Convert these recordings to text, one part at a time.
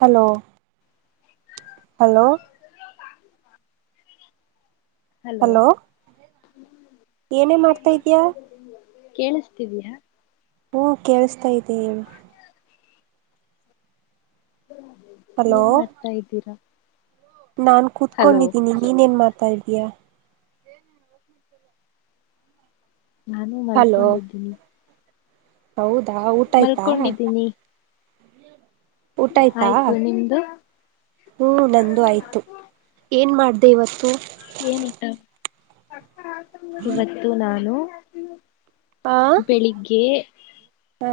Hello. Hello. Hello. ಏನೇ ಮಾಡ್ತಾ ಇದ್ಯಾ. ಕೇಳಿಸತಿದ್ಯಾ. ಹ್ಮ ಕೇಳಿಸತಾ ನ. ಹಲೋ ಏನ್ ಮಾಡ್ತಾ ಇದ್ದೀರಾ. ನಾನು ಹಲೋ ಕೂತ್ಕೊಂಡಿದ್ದೀನಿ ನೀನೇನು ಮಾತಾಿದೀಯಾ. ನಾನು ಹಲೋ ಮಲ್ಕೊಂಡಿದ್ದೀನಿ. ಹೌದಾ ಊಟ ಆಯ್ತಾ. ಮಲ್ಕೊಂಡಿದ್ದೀನಿ ಊಟ ಆಯ್ತಾ ಆಯ್ತು ನಿಮ್ದು ಹ್ಮ ನಂದು ಆಯ್ತು ಏನ್ ಮಾಡ್ದ. ದವಸ್ತು ಏನಿಟ್ಟೆ ಇವತ್ತು ನಾನು. ಆ ಬೆಳಿಗ್ಗೆ ಹಾ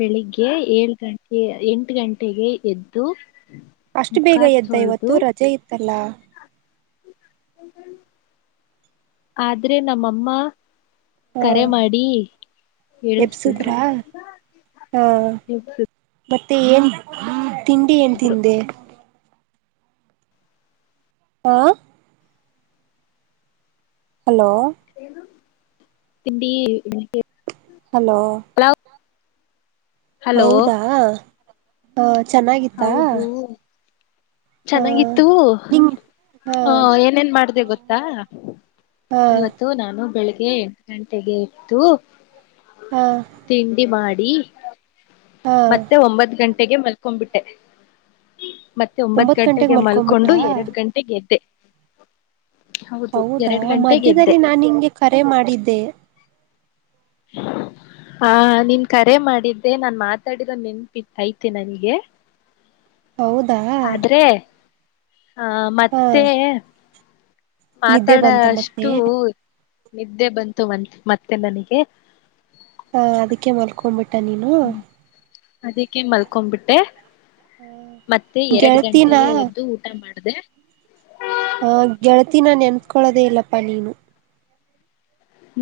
ಬೆಳಿಗ್ಗೆ. ಏಳ್ು ಗಂಟೆ ಎಂಟು ಗಂಟೆಗೆ ಎದ್ದು. ಅಷ್ಟು ಮುಖ ಬೇಗ ಎದ್ದ ಇವತ್ತು ತೊಳೆದು ರಜೆ ಇತ್ತು. ಇತ್ತಲ. ಆದ್ರೆ ನಮ್ಮಮ್ಮ. ಹಾ ಕರೆ ಮಾಡಿ ಹೇಳಳ್ಿಸಬಿಟರು. ಎಬ್ಸುದ್ರಾ ಹಾ ಮತ್ತೆ ಏನ್ ತಿಂಡಿ ಏನ್ ತಿಂದೆ. ಹಾ. ಹಲೋ. ತಿಂಡಿ. ಹಲೋ. ಪಲಾವ್. ಹಲೋ ಹೌದಾ. ಹ. ಚೆನ್ನಾಗಿತ್ತಾ. ಹೌದು ಹ ಚೆನ್ನಾಗಿತ್ತು ನಿಂಗ್ ಹಾ ಹ ಏನೇನ್ ಮಾಡ್ದ ಗೊತ್ತಾ ಹಾ ಇವತ್ತು ನಾನು ಬೆಳ. ಎಂಟು ಗಂಟೆಗೆ ಇತ್ತು. ಹಾ ತಿಂಡಿ ಮಾಡಿ. ಅಡಿ. ಹಾ ಮತ್ತೆ ಒಂಬತ್ ಗಂಟೆ ತೆಗೆ ಮಲ್ಕೊ್ಬಿಟ್ಟೆ ಮತ್ತೆ ಒಂಬತ್ ಗಂಟೆಗೆ ಮಲ್ಕೊಂಡು ಎರಡು ಗಂಟೆಗೆ ಎದ್ದೆ ಹೌದು ಹೌದಾ ಎರಡ್ ಗಂಟೆಗೆ ಎದ್ದೆ ಮಧ್ಯದಲ್ಲಿ ನಾನ್ ಹಂಗೆ ಕರೆ ಮಾಡಿದ್ದೆ ಹ ನಿನ್ ಕರೆ ಮಾಡಿದ್ದೆ ನಾನ್ ಮಾತಾಡರ ನೆನ್ಪಿಐತೆ ನನ್ಗೆ ಹೌದಾ ಹಾ ಹಾ ಮತ್ತೆ ನಿದ್ದೆ ಮಾತಾಡ ಬಂತ ಮತ್ತೆ ಅಷ್ಟು ನಿದ್ದೆ ಬಂತು ಮ ಮತ್ತೆ ನನಗೆ ಹಾ ಅದಕ್ಕೆ ಮಲ್ಕೊಂಬಿಟ್ಟಿ ಆತ ನೀನು ಅದಕ್ಕೆ ಮಲ್ಕೊಂಬಿಟ್ಟೆ ಮತ್ತೆ ಎರಡು ಗೆಳತಿನ ಗಂಟೆಗೆ ಎದ್ದು ಊಟ ಮಾಡ ಅದೇ ಆ ಗೆಳತಿ ನಾ ನೆನ್ತ್ಕೊೊಳ್ಳೋದೇ ಇಲ್ಲಪ್ಪ ನೀನು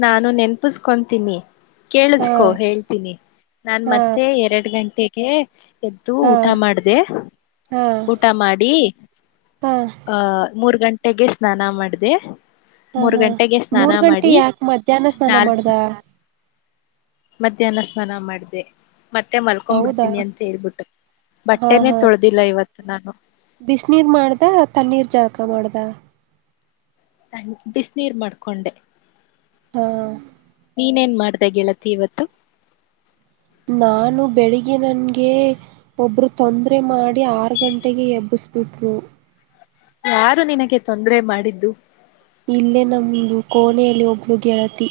ನಾನು ನೆನಪಿಸಕೊಂತೀನಿ ಹಾ ಕೇಳಿಸಕೊ ಹೇಳ್ತೀನಿ ನಾನ್ ಹಾ ಮತ್ತೆ ಎರಡ್ ಗಂಟೆ ಕೆ ಎದ್ದು ಹಾ ಊಟ ಮಾಡ್ದೆ. ಹಾ ಊಟ ಮಾಡಿ ಹಾ ಆ ಮೂರು ಗಂಟ್ ಟ್ಟೆಗೆ [unintelligible] ಸ್ನಾನ ಮಾಡಿದೆ. ಹಾ ಹಾ, ಮೂರ್ ಗಂಟೆ ಯಾಕ ಮಧ್ಯಾಹ್ನ ಸ್ನಾನ ನಾಲ್ ಮಾಡ್ದ? ಮಧ್ಯಾಹ್ನ ಸ್ನಾನ ಮಾಡ್ದೆ. ಮತ್ತೆ ಹೌದಾ, ಮಲ್ಕೊಬಿಡ್ತೀನಿ ಅಂತ ಹೇಳ್ಬಿಟ್ಟು ಹಾ ಬಟ್ಟೆನೇ ಹಾ, ತೊಳ್ದಿಲ್ಲ ಇವತ್ತು ನಾನು ಬಿಸನೀರ್ ಮಾಡ್ದ? ತಣ್ಣೀರ್ ಜಳಕ ಮಾಡ್ದ ತ್ತ [unintelligible] [unintelligible] ಬಿಸ್ ನೀರ್ ಮಾಡ್ಕೊಂಡೆ. ಹಾ ನೀನೇನ್ ಮಾಡ್ [unintelligible] [unintelligible] ಗೆಳತಿ ಇವತ್ತು ನಾನು ಬೆಳಿಗ್ಗೆ ನನ್ಗೆ, ಒಬ್ಬರು ತೊಂದರೆ ಮಾಡಿ ಆರ್ ಗಂಟೆಗೆ ಎಬ್ಬಿಸ್ಬುಟ್ರು. ಯಾರು ನಿನಗೆ ತೊಂದರೆ ಮಾಡಿದ್ದು? ಇಲ್ಲೇ ನಮ್ದು ಕೋಣೆಯಲ್ಲಿ ಒಬ್ಳು ಗೆಳತಿ.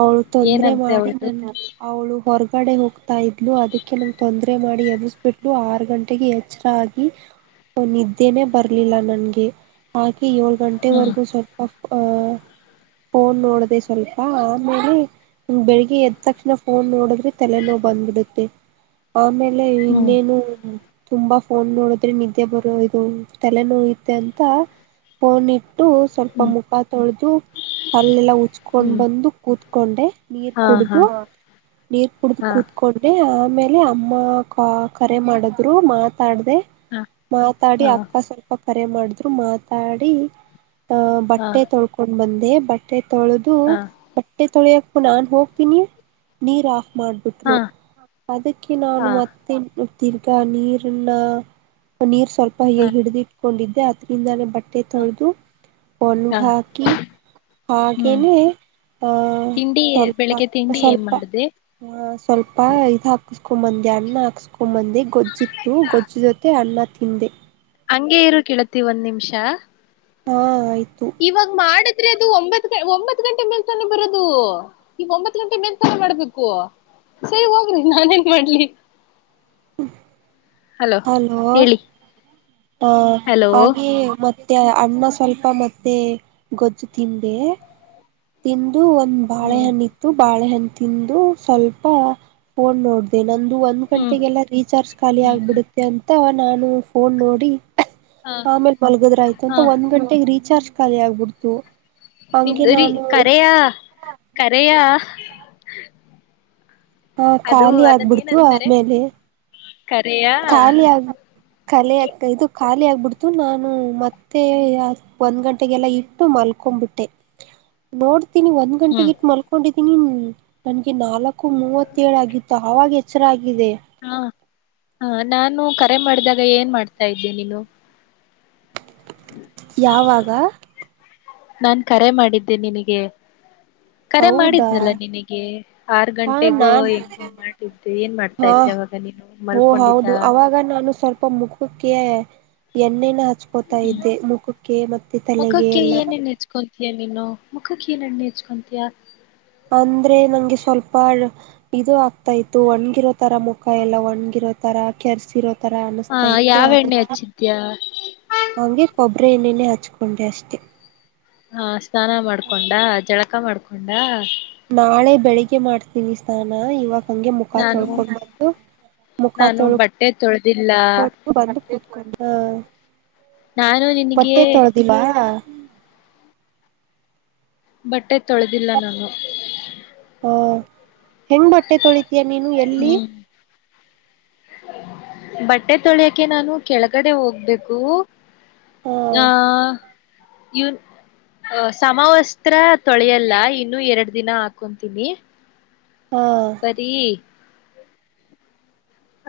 ಅವಳ್ ತೊಂದ್ರೆ ಏನಂತೆ ಮಾಡಿ ಅವಳ್ದು ನನ್ನ, ಅವಳು ಹೊರಗ [unintelligible] ಗಡೆ ಹೋಗ್ತಾ ಇದ್ಲು. ಅದಕ್ಕೆ ನಂಗೆ ತೊಂದರೆ ಮಾಡಿ ಎಬ್ಬಿಸ್ಬಿಟ್ಲು, ಆರು ಗಂಟೆಗೆ ಎಚ್ಚರ ಆಗಿ ನಿದ್ದೇನೆ ಬರ್ಲಿಲ್ಲ ನನ್ಗೆ. [unintelligible] ಏಳು ಹ್ಮ್ ಗಂಟೆವರೆಗೂ ಸ್ವಲ್ಪ [unintelligible] ಫೋನ್ ನೋಡದೆ ಸ್ವಲ್ಪ ಮೇಲೆ, ಬೆಳಿಗ್ಗೆ ಎದ್ ತಕ್ಷಣ ಫೋನ್ ನೋಡದ್ರೆ ತಲೆನೋವ್ ಬಂದ್ಬಿಡುತ್ತೆ. ಆಮೇಲೆ ಹ್ಮ್ ಇನ್ನೇನು ತುಂಬಾ ಫೋನ್ ನೋಡದ್ರೆ ನಿದ್ದೆ ಬರೋ ಇದು, ತಲೆ ನೋಯುತ್ತೆ ಅಂತ ಫೋನ್ ಇ [unintelligible] ಟ್ಟು ಸ್ವಲ್ಪ ಹ್ಮ್ ಮುಖ ತೊಳೆದು, ಹಲ್ಲೆಲ್ಲ ಉಜ್ಕೊಂಡು ಹ್ಮ್ ಬಂದು ಕುತ್ಕೊಂಡೆ ನೀರ್ ಹಾ ಹಾ ಕುಡ್ದು, ನೀರ್ ಕುಡ್ದ ಹಾ ಕೂತ್ಕೊಂಡೆ [unintelligible] ಮೇಲೆ ಅಮ್ಮ ಕಾ ಕರೆ ಮಾಡಿದ್ರು ಮಾತ್ ಮಾತಾಡ್ದೆ. ಮಾತಾಡಿ ಹಾ ಅಕ್ಕ ಸ್ವಲ್ಪ ಕರೆ ಮಾಡುದ್ರು ಮಾತಾಡಿ ಹಾ ಬಟ್ಟೆ ತೊಳ್ಕೊಂಡ್ ಬಂದ್ ೇ [unintelligible] ಬಟ್ಟೆ ತೊಳದು ಹಾ ಹಾ [unintelligible] ಟ್ಟೆ ತೊಳೆಯಾಕು ನಾನ್ ಹೋಗ್ತೀನಿ, ನೀರ್ ಆಫ್ [unintelligible] ಹಾ ಮಾಡಬುಟ್ರು. ಹಾ ಅದಕ್ಕೆ ನಾನು ಹಾ ಮತ್ತೆ ತಿರಗ ಆ ನೀರನ್ನ, ಪನೀರ್ [unintelligible] ಸ್ವಲ್ಪ ಹಯ ಹಾ ಹಿಡಿದಿ [unintelligible] ಕೊಂಡಿದ್ದೆ, ಅದರಿಂದನೆ ಬ [unintelligible] [unintelligible] ಟ್ಟೆ ತೊಳದು ಒಣಗ ಹಾಕಿ, ಹ್ಮ್ ಹಾಗೇನೆ ಹ ತಿಂಡಿ ಸ್ವಲ್ಪ ಬೆಳಿಗ್ಗೆ ತಿಂಡಿ ಏನ್ ಸ್ವಲ್ಪ ಮಾಡ್ದೆ ಹ ಸ್ವಲ್ಪ ಇದ್ ಹಾ ಹಾಕ್ಸ್ಕೊಬಂದೆ ಅನ್ನ ಹಾಕ್ಸ್ಕೊಂಬಂದೆ ಗೊಜ್ಜಿತ್ತು ಗೊಜ್ಜ ಜೊತೆ ಅನ್ನ ತಿಂದೆ ಹಂಗೇ ಇರು ಕೇಳತಿ ಒಂದ್ ನಿಮಿಷ ಹಾ ಆಯ್ ಇವಾಗ್ ಮಾಡದ್ ದ್ರೆ ಅದು ಒಂಬತ್ ಒಂಬತ್ ಗಂಟೆ ಮೇಲ್ತಾನೆ ಬರದು ಈ ಒಂಬತ್ ಗಂಟೆ ಮೇಲ್ತಾನ ಮಾಡ್ಬೇಕು ಸರಿ ಹೋಗ್ರಿ ನಾನ ಎನ್ ಮಾಡ್ಲಿ ಹಲೋ ಹೇಳಿ ಆ ಹಲೋ ಹಾಗೆ ಮತ್ ಮತ್ತೆ ಅನ್ನ ಸ್ವಲ್ಪ ಮತ್ತೆ ಗೊಜ್ಜು ತಿಂದೆ ತಿನ್ ಇದು ಒಂದ್ ಹ್ಮ್ ಬಾಳೆಹಣ್ಣ ಇತ್ತು ಬಾಳೆಹಣ್ ತಿಂದು ಸ್ವಲ್ಪ ಫೋನ್ ನೋಡ್ದೆ ನನ್ ಒಂದ್ ಹ್ಮ್ ಗಂಟೆಗೆಲ್ಲಾ ರೀಚಾರ್ಜ್ ಖಾಲಿ ಹ್ಮ್ ಹ್ಮ್ ಆಗ್ಬಿಡುತ್ತೆ ಅಂ ಅಥವಾ ನಾನು ಫೋನ್ ನೋಡಿ ಹ ಆಮೇಲೆ ಮಲ್ಗದ್ರ ಆಯ್ತು ಅಂತ ಹ ಒಂದ್ ಗಂಟೆಗೆ ರೀಚಾರ್ಜ್ ಖಾಲಿ ಆಗ್ಬಿಡ್ತು ಹಂಗೆ ನಿಮ್ದರಿ ನಾನು ಕರೆಯ ಕರೆಯ ಹಾ ಹಾ ಖಾಲಿ ಆಗ್ಬಿಡ್ತು ಆಮೇಲೆ ಕರೆಯಾ ಖಲೆ ಇದು ಖಾಲಿ ಆಗ್ಬಿಡ್ತು ನಾನು ಮತ್ತೆ ಒಂದ್ ಗಂಟೆಗೆಲ್ಲ ಇಟ್ಟು ಮಲ್ಕೊಬಿಟ್ಟೆ ನೋಡ್ ತಿನಿ ಒಂದ್ ಹ್ಮ್ ಗಂಟೆಗೆಲ್ಲ ಮಲ್ಕೊಂಡಿದ್ ಇನಿನ್ ನನಗೆ ನಾಲ್ಕ ಕು ಮೂವತ್ತೇಳ ಆಗಿತ್ತ ಅವಾಗ್ ಎಚ್ಚರಾಗ್ ಇದೆ ಹಾ ನಾನು ಕರೆ ಮಾಡ್ದಾಗ ಏನ್ ಮಾಡ್ತಾ ಇದ್ದೆ ನೀನು ಯಾವಾಗ್ ವಾ ನಾನ್ ಕರೆ ಮಾಡಿದ್ದೆ ನಿನಿಗೆ ಕರೆ ಹೌದಾ ಮಾಡಿದ್ನಲ್ಲ ನಿನಿಗೆ ಆರ್ ಹಾ ಗಂಟೆಗೋ ನಾನ್ ಹೆಂಗೋ ಮಾಡ್ತಿದ್ದೆ ಏನ್ ಮಾಡ್ತಾ ಹಾ ಇದ್ದೆ ಅವಾಗ ನೀನು ಓ ಮಲ್ಕೊಂಡಿದ್ದ ಹೌದು ಅವಾಗ ನಾನು ಸ್ವಲ್ಪ ಮುಖಕ್ಕೆ ಎಣ್ಣೆನ ಹ ಹಚ್ಕೋತಾ ಹ್ಮ್ ಇದ್ದೆ ಮುಖಕ್ಕೆ ಮತ್ತೆ ತಲೆಗೆ ಎಲ್ಲ ಯ ನೀನು ಮುಖಕ್ಕ ಏನ್ ಎಣ್ಣೆ ಹಚ್ಕೊತಿಯಾ ಅಂದ್ರೆ ನಂಗೆ ಸ್ವಲ್ಪ ಇದು ಆಗ್ತಾ ಇತ್ತು ಒಣ್ಗಿರೋ ತರ ಮುಖ ಎಲ್ಲ ಒಣಗಿರೋ ತರ ಕೆರ್ಸಿರೋ ತರ ಹ ಅನಿಸ್ತಾ ಇತ್ತು ಯಾವ ಆದ್ರ ಎಣ್ಣೆ ಹಚ್ಚಿದ್ಯಾ ಹಂಗೆಬ್ ಟ್ರೇನಿನೇ ಹಚ್ಕೊಂಡೆ ಅಷ್ಟೇ ಹಾ ಸ್ನಾನ ಮಾಡ್ಕೊಂಡ ಜಳಕ ಮಾಡ್ಕೊಂಡ ಕೊಂಡಾ ನಾಳೆ ಬೆಳಿಗ್ಗೆ ಮಾಡ್ತೀನಿ ಸ್ನಾನ ಇವಾಗ ಹಂಗೆ ಮುಖ ನಾನು ತೊಳ್ಕೊಂಡು ಬಂದು ಮುಖ ನಾನು ತೊಳ್ ಬಟ್ಟೆ ತೊಳೆದಿಲ್ಲ ಕಂತ [unintelligible] ನಾನು ನಿನಗೆ ಬಟ್ಟೆ ತೊಳ್ದಿಲ್ಲಾ ಬಟ್ಟೆ ತೊಳೆದಿಲ್ಲ ನಾನು ಹ ಹೆಂಗ್ ಬಟ್ಟೆ ತೊಳಿ ನೀನು ಎಲ್ಲಿ ಹ್ಮ್ ಬಟ್ಟೆ ತೊಳಿಯಕೆ ನಾನು ಕೆಳಗಡೆ ಹೋಗ್ಬೇಕು ಹ ಹಾ ಇವನ್ ಸಮವಸ್ತ್ರ ತೊಳೆಯಲ್ಲ ಇನ್ನು ಎರಡ್ ದಿನ ಹಾಕೊಂತೀನಿ ಹಾ ಬರೀ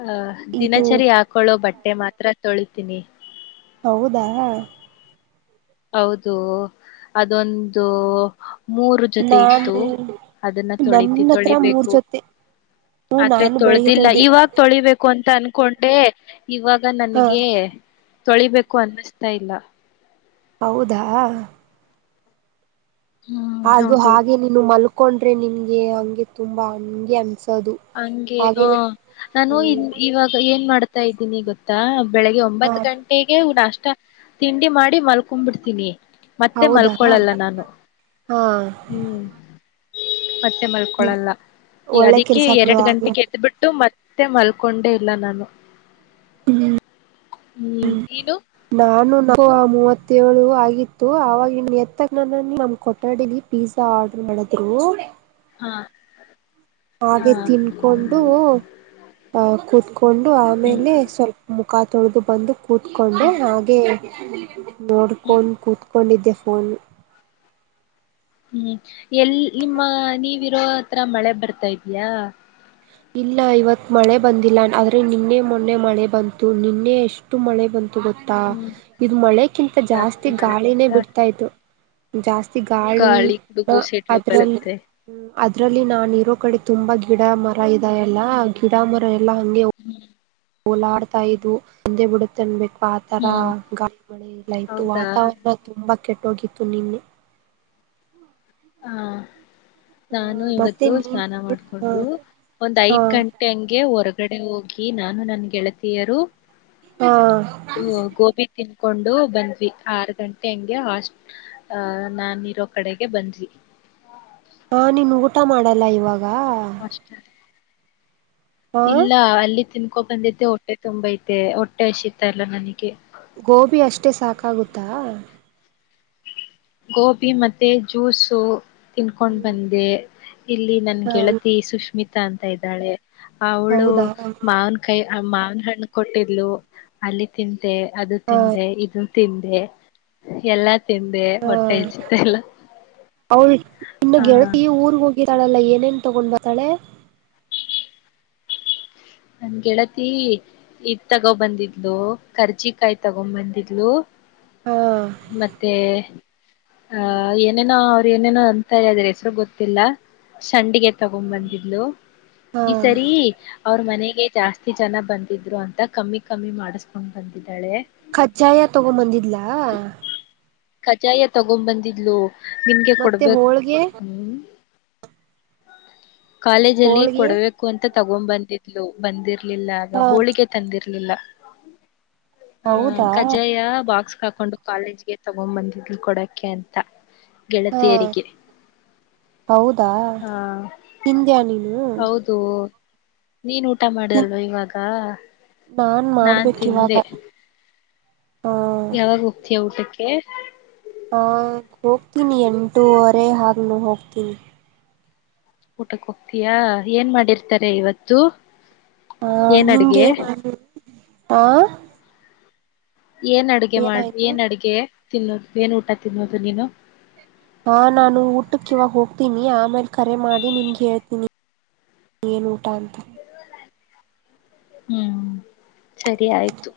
ಅ ಇದು ದಿನಚರಿ ಹಾಕೊಳ್ಳೋ ಬಟ್ಟೆ ಮಾತ್ರ ತೊಳಿ ತಿನಿ ಹೌದಾ ಹೌದು ಅದೊಂದು ಮೂರು ಜೊತೆ ನಾನು ಇತ್ತು ಅದನ್ನ ತೊಳಿ ನನ್ನ ಹತ್ರ ಮೂರ್ ತೊಳಿಬೇಕು ಜೊತೆ ಹ್ಮ ಆದ್ರೆ ನಾನು ಬೆಳಿಗ್ಗೆ ತೊಳೆದಿಲ್ಲ ತೊಳ್ದಿ ಇವಾಗ ತೊಳಿಬೇಕು ಅಂತ ಅನ್ಕೊಂಡೆ. ಇವಾಗ ಹ ನನಗೆ. ತೊಳಿಬೇಕು ಅನ್ನಿಸ್ತಾ ಇಲ್ಲ. ಹೌದಾ. ಹ್ಮ್ ಅದು ಹೌದು ಹಾಗೆ ನೀನು ಮಲ್. ಕೊಂಡ್ರೆ ನಿನ್ಗೆ ಹಂಗೆ ತುಂಬಾ ಹಂಗೆ ಅನ್ಸೆ. ಹಂಗೆ ಆ ನಾನು ಹ್ಮ್ ಇನ್ ಇವಾಗ ಏನ್ ಮಾಡ್ತ. ಗೊತಾ ಇದ್ದೀನಿ ಗೊತ್ತಾ. ಬೆಳಗ್ಗೆ ಹ ಒಂಬತ್ತು ಗಂಟೆಗೆ ಹ ಅಷ್ಟ. ತಿಂಡಿ ಮಾಡಿ ಮಲ್ಕೊಂಡು ಬಿಡ್ತಿವಿ ಮತ್ತೆ ಹೌದಾ ಮಲ್ಕೊಳಲ್ಲ ಹಾ ನಾನು ಹ್ಮ್. ಮತ್ತೆ ಮಲ್ಕೊಳಲ್ಲ ಈ ಒಳ್ಳೆ ಅದಿ. ಕೆಲ್ಸ ಬಿಡು ಎರಡು ಹಾಗೆ ಗಂಟೆಗೆ ಎದ್ಬಿಟ್ಟು ಮತ್ತೆ. ಮತ್ತೆ ಮಲ್ಕೊಂಡೆ ಇಲ್ಲ ನಾನು. ಹ್ಮ ಹ್ಮ್ ನೀನು ನಾನು ನ ಮೂವತ್. ಏಳು ಆಗಿತ್ತು ಆವಾಗಿನ್ನು ಎತ್ತಗ್ ನ ನಮ್ಮ ಕೊಠಡಿಲಿ ಪಿಜಾ ಆರ್ಡರ್ ಮಾಡಿದ್ರು. ಹಾ. ಹಾ ಹಾಗೆ ತಿನ್ಕೊಂಡು ಆ ಕುತ್ಕೊಂಡು ಹ್ಮ್ ಆಮೇಲೆ ಸ್ವಲ್ಪ ಮು. ಕಾ ತೊಳೆದು ಬಂದು. ಕೂತ್ಕೊಂಡೆ ಹ್ಮ್ ಹಾಗೇ. [inaudible] [unintelligible] ಹ್ಮ್ ನೋಡ್ಕೋಣ ಕುತ್. [inaudible] ಫೋನ್ ಹ್ಮ್. ಎಲ್ಲಿ ನಿಮ್ಮ ನೀವ. ಇತ್ರರ ಮಳೆ ಬರ್ತಾ ಇದ್ಯಾ ಇಲ್ಲ ಇವತ್ ಮಳೆ ಬಂದಿಲ್ಲ ಆದ್ರೆ ನಿನ್ನೆ ಮೊನ್ನೆ ಮಳೆ ಬಂತು ನಿನ್ನೆ ಎಷ್ಟು ಮಳೆ ಬಂತ. ಗೊತ್ತಾ ಹ್ಮ್ ಇದು ಮಳೆಕ್ಕಿಂತ ಜಾಸ್ತಿ ಮಳೆ ಗಾಳಿನೇ ಅಂತ ಬಿಡ್ತಾ ಇ್ತತ್ತು. ಜಾಸ್ತಿ ಗಾಳಿ ಗುಡುಗು ಸಿಡ್ಲು ಅದ್ರ. ಬರುತ್ತೆ ಅದ್ರಲ್ಲಿ ನಾನು ಇರೋ ಕಡೆ ತುಂಬಾ ಗಿಡ ಮರ. ಇದೆ ಎಲ್ಲಾ ಗಿಡ ಮರ ಎ. ಲ್ಲ ಹಂಗೆ ಅವ. ಓಲಾಡ್ತಾ ಇದ್ವು ಬಿದ್ದೆ ಬಿಡುತ್ತನ್ಬೇಕು. ಆ ತರ ಹ್ಮ್ ಗಾಳಿ ಮಳೆಯಲ್ಲ ಇತ್ತು ಹೌದಾ ವಾತಾವರಣ ತುಂಬಾ ಕೆಟ್ಟ. ಹೋಗಿತ್ತು ನಿನ್ನೆ. ಹಾ. ಆ ನಾನು ಮತ್ತೆ ಇವತ್ತು ನೀನ್ ಸ್ನಾನ ಹಾ ಮಾಡ್ಕೊಂಡು ಒಂದ್ ಐದ್ ಹಾ ಗಂಟೆ ಹಂಗೆ ಹೊರಗ್. ಹೊಗಡೆ ಹೋಗಿ ನಾನು ನನ್ನ ಗೆಳತಿಯರು. ಹಾ. ಕೊಂಡು ಬಂದ್ವಿ ಆರು ಗಂಟೆ ಹಂಗೆ ಹಾಸ್ಟ್ ಅಹ ನಾನಿರೋ ಕಡೆಗೆ ಬಂದ್ವಿ. ಹಾ ನೀನ್ ಊಟ ಮಾಡಲ್ಲ ಇವಾಗ. ವಾ. ಅಷ್ಟ ಇಲ್ಲ ಅಲ್ಲಿ ತಿನ್ಕ. ಕೋಕ್ ತಂದಿದ್ದೆ ಹೊಟ್ಟೆ ತುಂಬ ಐತೆ ಹೊಟ್ಟೆ ಹಸಿತ ಇಲ್ಲ ನನಗೆ. ಗೋಬಿ ಅಷ್ಟೇ ಸಾಕಾಗುತ್ತಾ. ಗೋಬಿ ಮತ್ತೆ ಜ್ಯೂಸು. ತಿನ್ಕೊಂಡು ಬಂದೆ. ಇಲ್ಲಿ ನನ್ ಹಾ ಗೆಳತಿ ಸುಷ್ಮಿತ. ತಂತಾ ಇದ್ದಾಳೆ. ಅವಳು ಹೌದಾ ಮಾವನಕಾಯಿ ಅ ಮಾವನ್ ಹಣ್ಣ ಕೊಟ್ಟಿದ್ಲು ಅಲ್ಲಿ ತಿನ್ ತಿಂದೆ ಅದು ಹಾ ತಿಂದೆ ಇದು ತಿಂದೆ ಎಲ್ಲ ತಿಂದೆ ಹಾ ಹೊಟ್ಟೆ ಹಚ್ಚುತ್ತೆ ಅವಳ ಇನ್ನ ಆ ಗೆಳತಿ ಊರ್ಗೆ ಹೋಗಿ ರ್ತಾಳಲ್ಲ ಏನೇನ್ ತಗೊಂಡ್ ಬರ್ತಾಳೆ. ನನ್ನ ಗೆೇಳತಿ ಇದ್ ತಗೋ ಬಂದಿದ್ಲು ಕರ್ಜಿಕಾಯಿ ತಗೊ ಬಂದಿದ್ಲು. ಹಾ ಮತ್ತೆ. ಆಹ ಏನೇನೊ ಏನೇನೋ ಅಂತ ಹೇಳಿ ಹೆಸರು ಗೊತ್ತಿಲ್ಲ ಸಂಡಿಗೆ ತಗೊಂಡ್ ಬಂದಿದ್ಲು ಹಾ ಈ ಸರಿ ಅವ್ರ ಮನೆಗೆ ಜಾಸ್ತಿ ಜನ ಬಂದಿದ್ರು ಅಂತ ಕಮ್ಮಿ ಕಮ್ಮಿ ಮಾಡಿಸಕೊಂಡ್ ಬಂದಿದ್ ಕಜ್ಜಾಯ ತಗೊಂಡು ಬಂದಿದ್ಲಾ. ಕಜ್ಜಾಯ ತಗೊಂಡು ಬಂದಿದ್ಲು. ನಿನ್ಗೆ ಮತ್ತೆ ಕೊಡ್ಬೇಕ ಹೋಳ್ಗೆ ಹ್ಮ. ಕಾಲೇಜ ಅಲ್ಲಿ ಹೋಳ್ಗೆ ಕೊಡಬೇಕು ಅಂತ ತಗೊಂದ ಬಂದಿದ್ಲು ಬಂದಿರಲ್ ಇಲ್ಲ ಆಗ ಹಾ ಹೋಳಿಗೆ ತಂದಿರ್ ಇಲ್ಲ. ಹಾ ಹೌದಾ ಕಜ್ಜಾಯ ಬಾಕ್ಸ್ ಹಾಕೊಂಡು ಕಾಲೇಜ್ಗೆ ತೊಗೊಂಡ ಬಂದಿದ್ಲು ಕೊಡಕೆ ಅಂತ ಹಾ ಗೆಳತಿಯರಿಗೆ ಹೌದಾ. ಆ ತಿಂದ್ಯಾ ನೀನು? ಹ [unintelligible] ನೀನ ಊಟ ತಿನ್ ಮಾಡ್ದಲ್ವ ಇವಾಗ? ನಾನ್ ನಾನ ಮಾಡ್ಬೇಕಿವಾಗ ತಿಂದೆ ಹಾ ಯಾವಾಗ ಹೋಗ್ತೀಯಾ ಊಟಕ್ಕೆ ಕ್ಕೆ ಹ ಹೋಗ್ತೀನಿ ಎಂಟೂವರೆ ಹಂಗ ಹೋಗ್ತೀನಿ ಊಟಕ್ಕೆ ಹೋಗ್ತೀಯಾ ಏನ್ ಮಾಡಿರ್ತಾರೆ ಇವತ್ತು? ಹ ಏನ್ ಅಡ್ಗೆ ನಿಂಗೆನ ಮಾಡ [inaudible] ಹ ಏನ್ ಅಡ್ಗೆ ಮಾಡ ಏನ್ ಅಡಿಗೆ? ತಿನ್ನೋದು ಏನ ಊಟ ತಿನ್ನೋದು ನೀನು? ಹಾ ನಾನು ಊಟಕ್ಕೆ ಇವಾಗ ಹೋಗ್ತೀನಿ ಆಮೇಲೆ ಕರೆ ಮಾಡಿ ನಿನ್ಗೆ ಹೇಳ್ತೀನಿ ಏನ್ ಊಟ ಅಂತ. ಹ್ಮ್. ಸರಿ ಆಯ್ತು.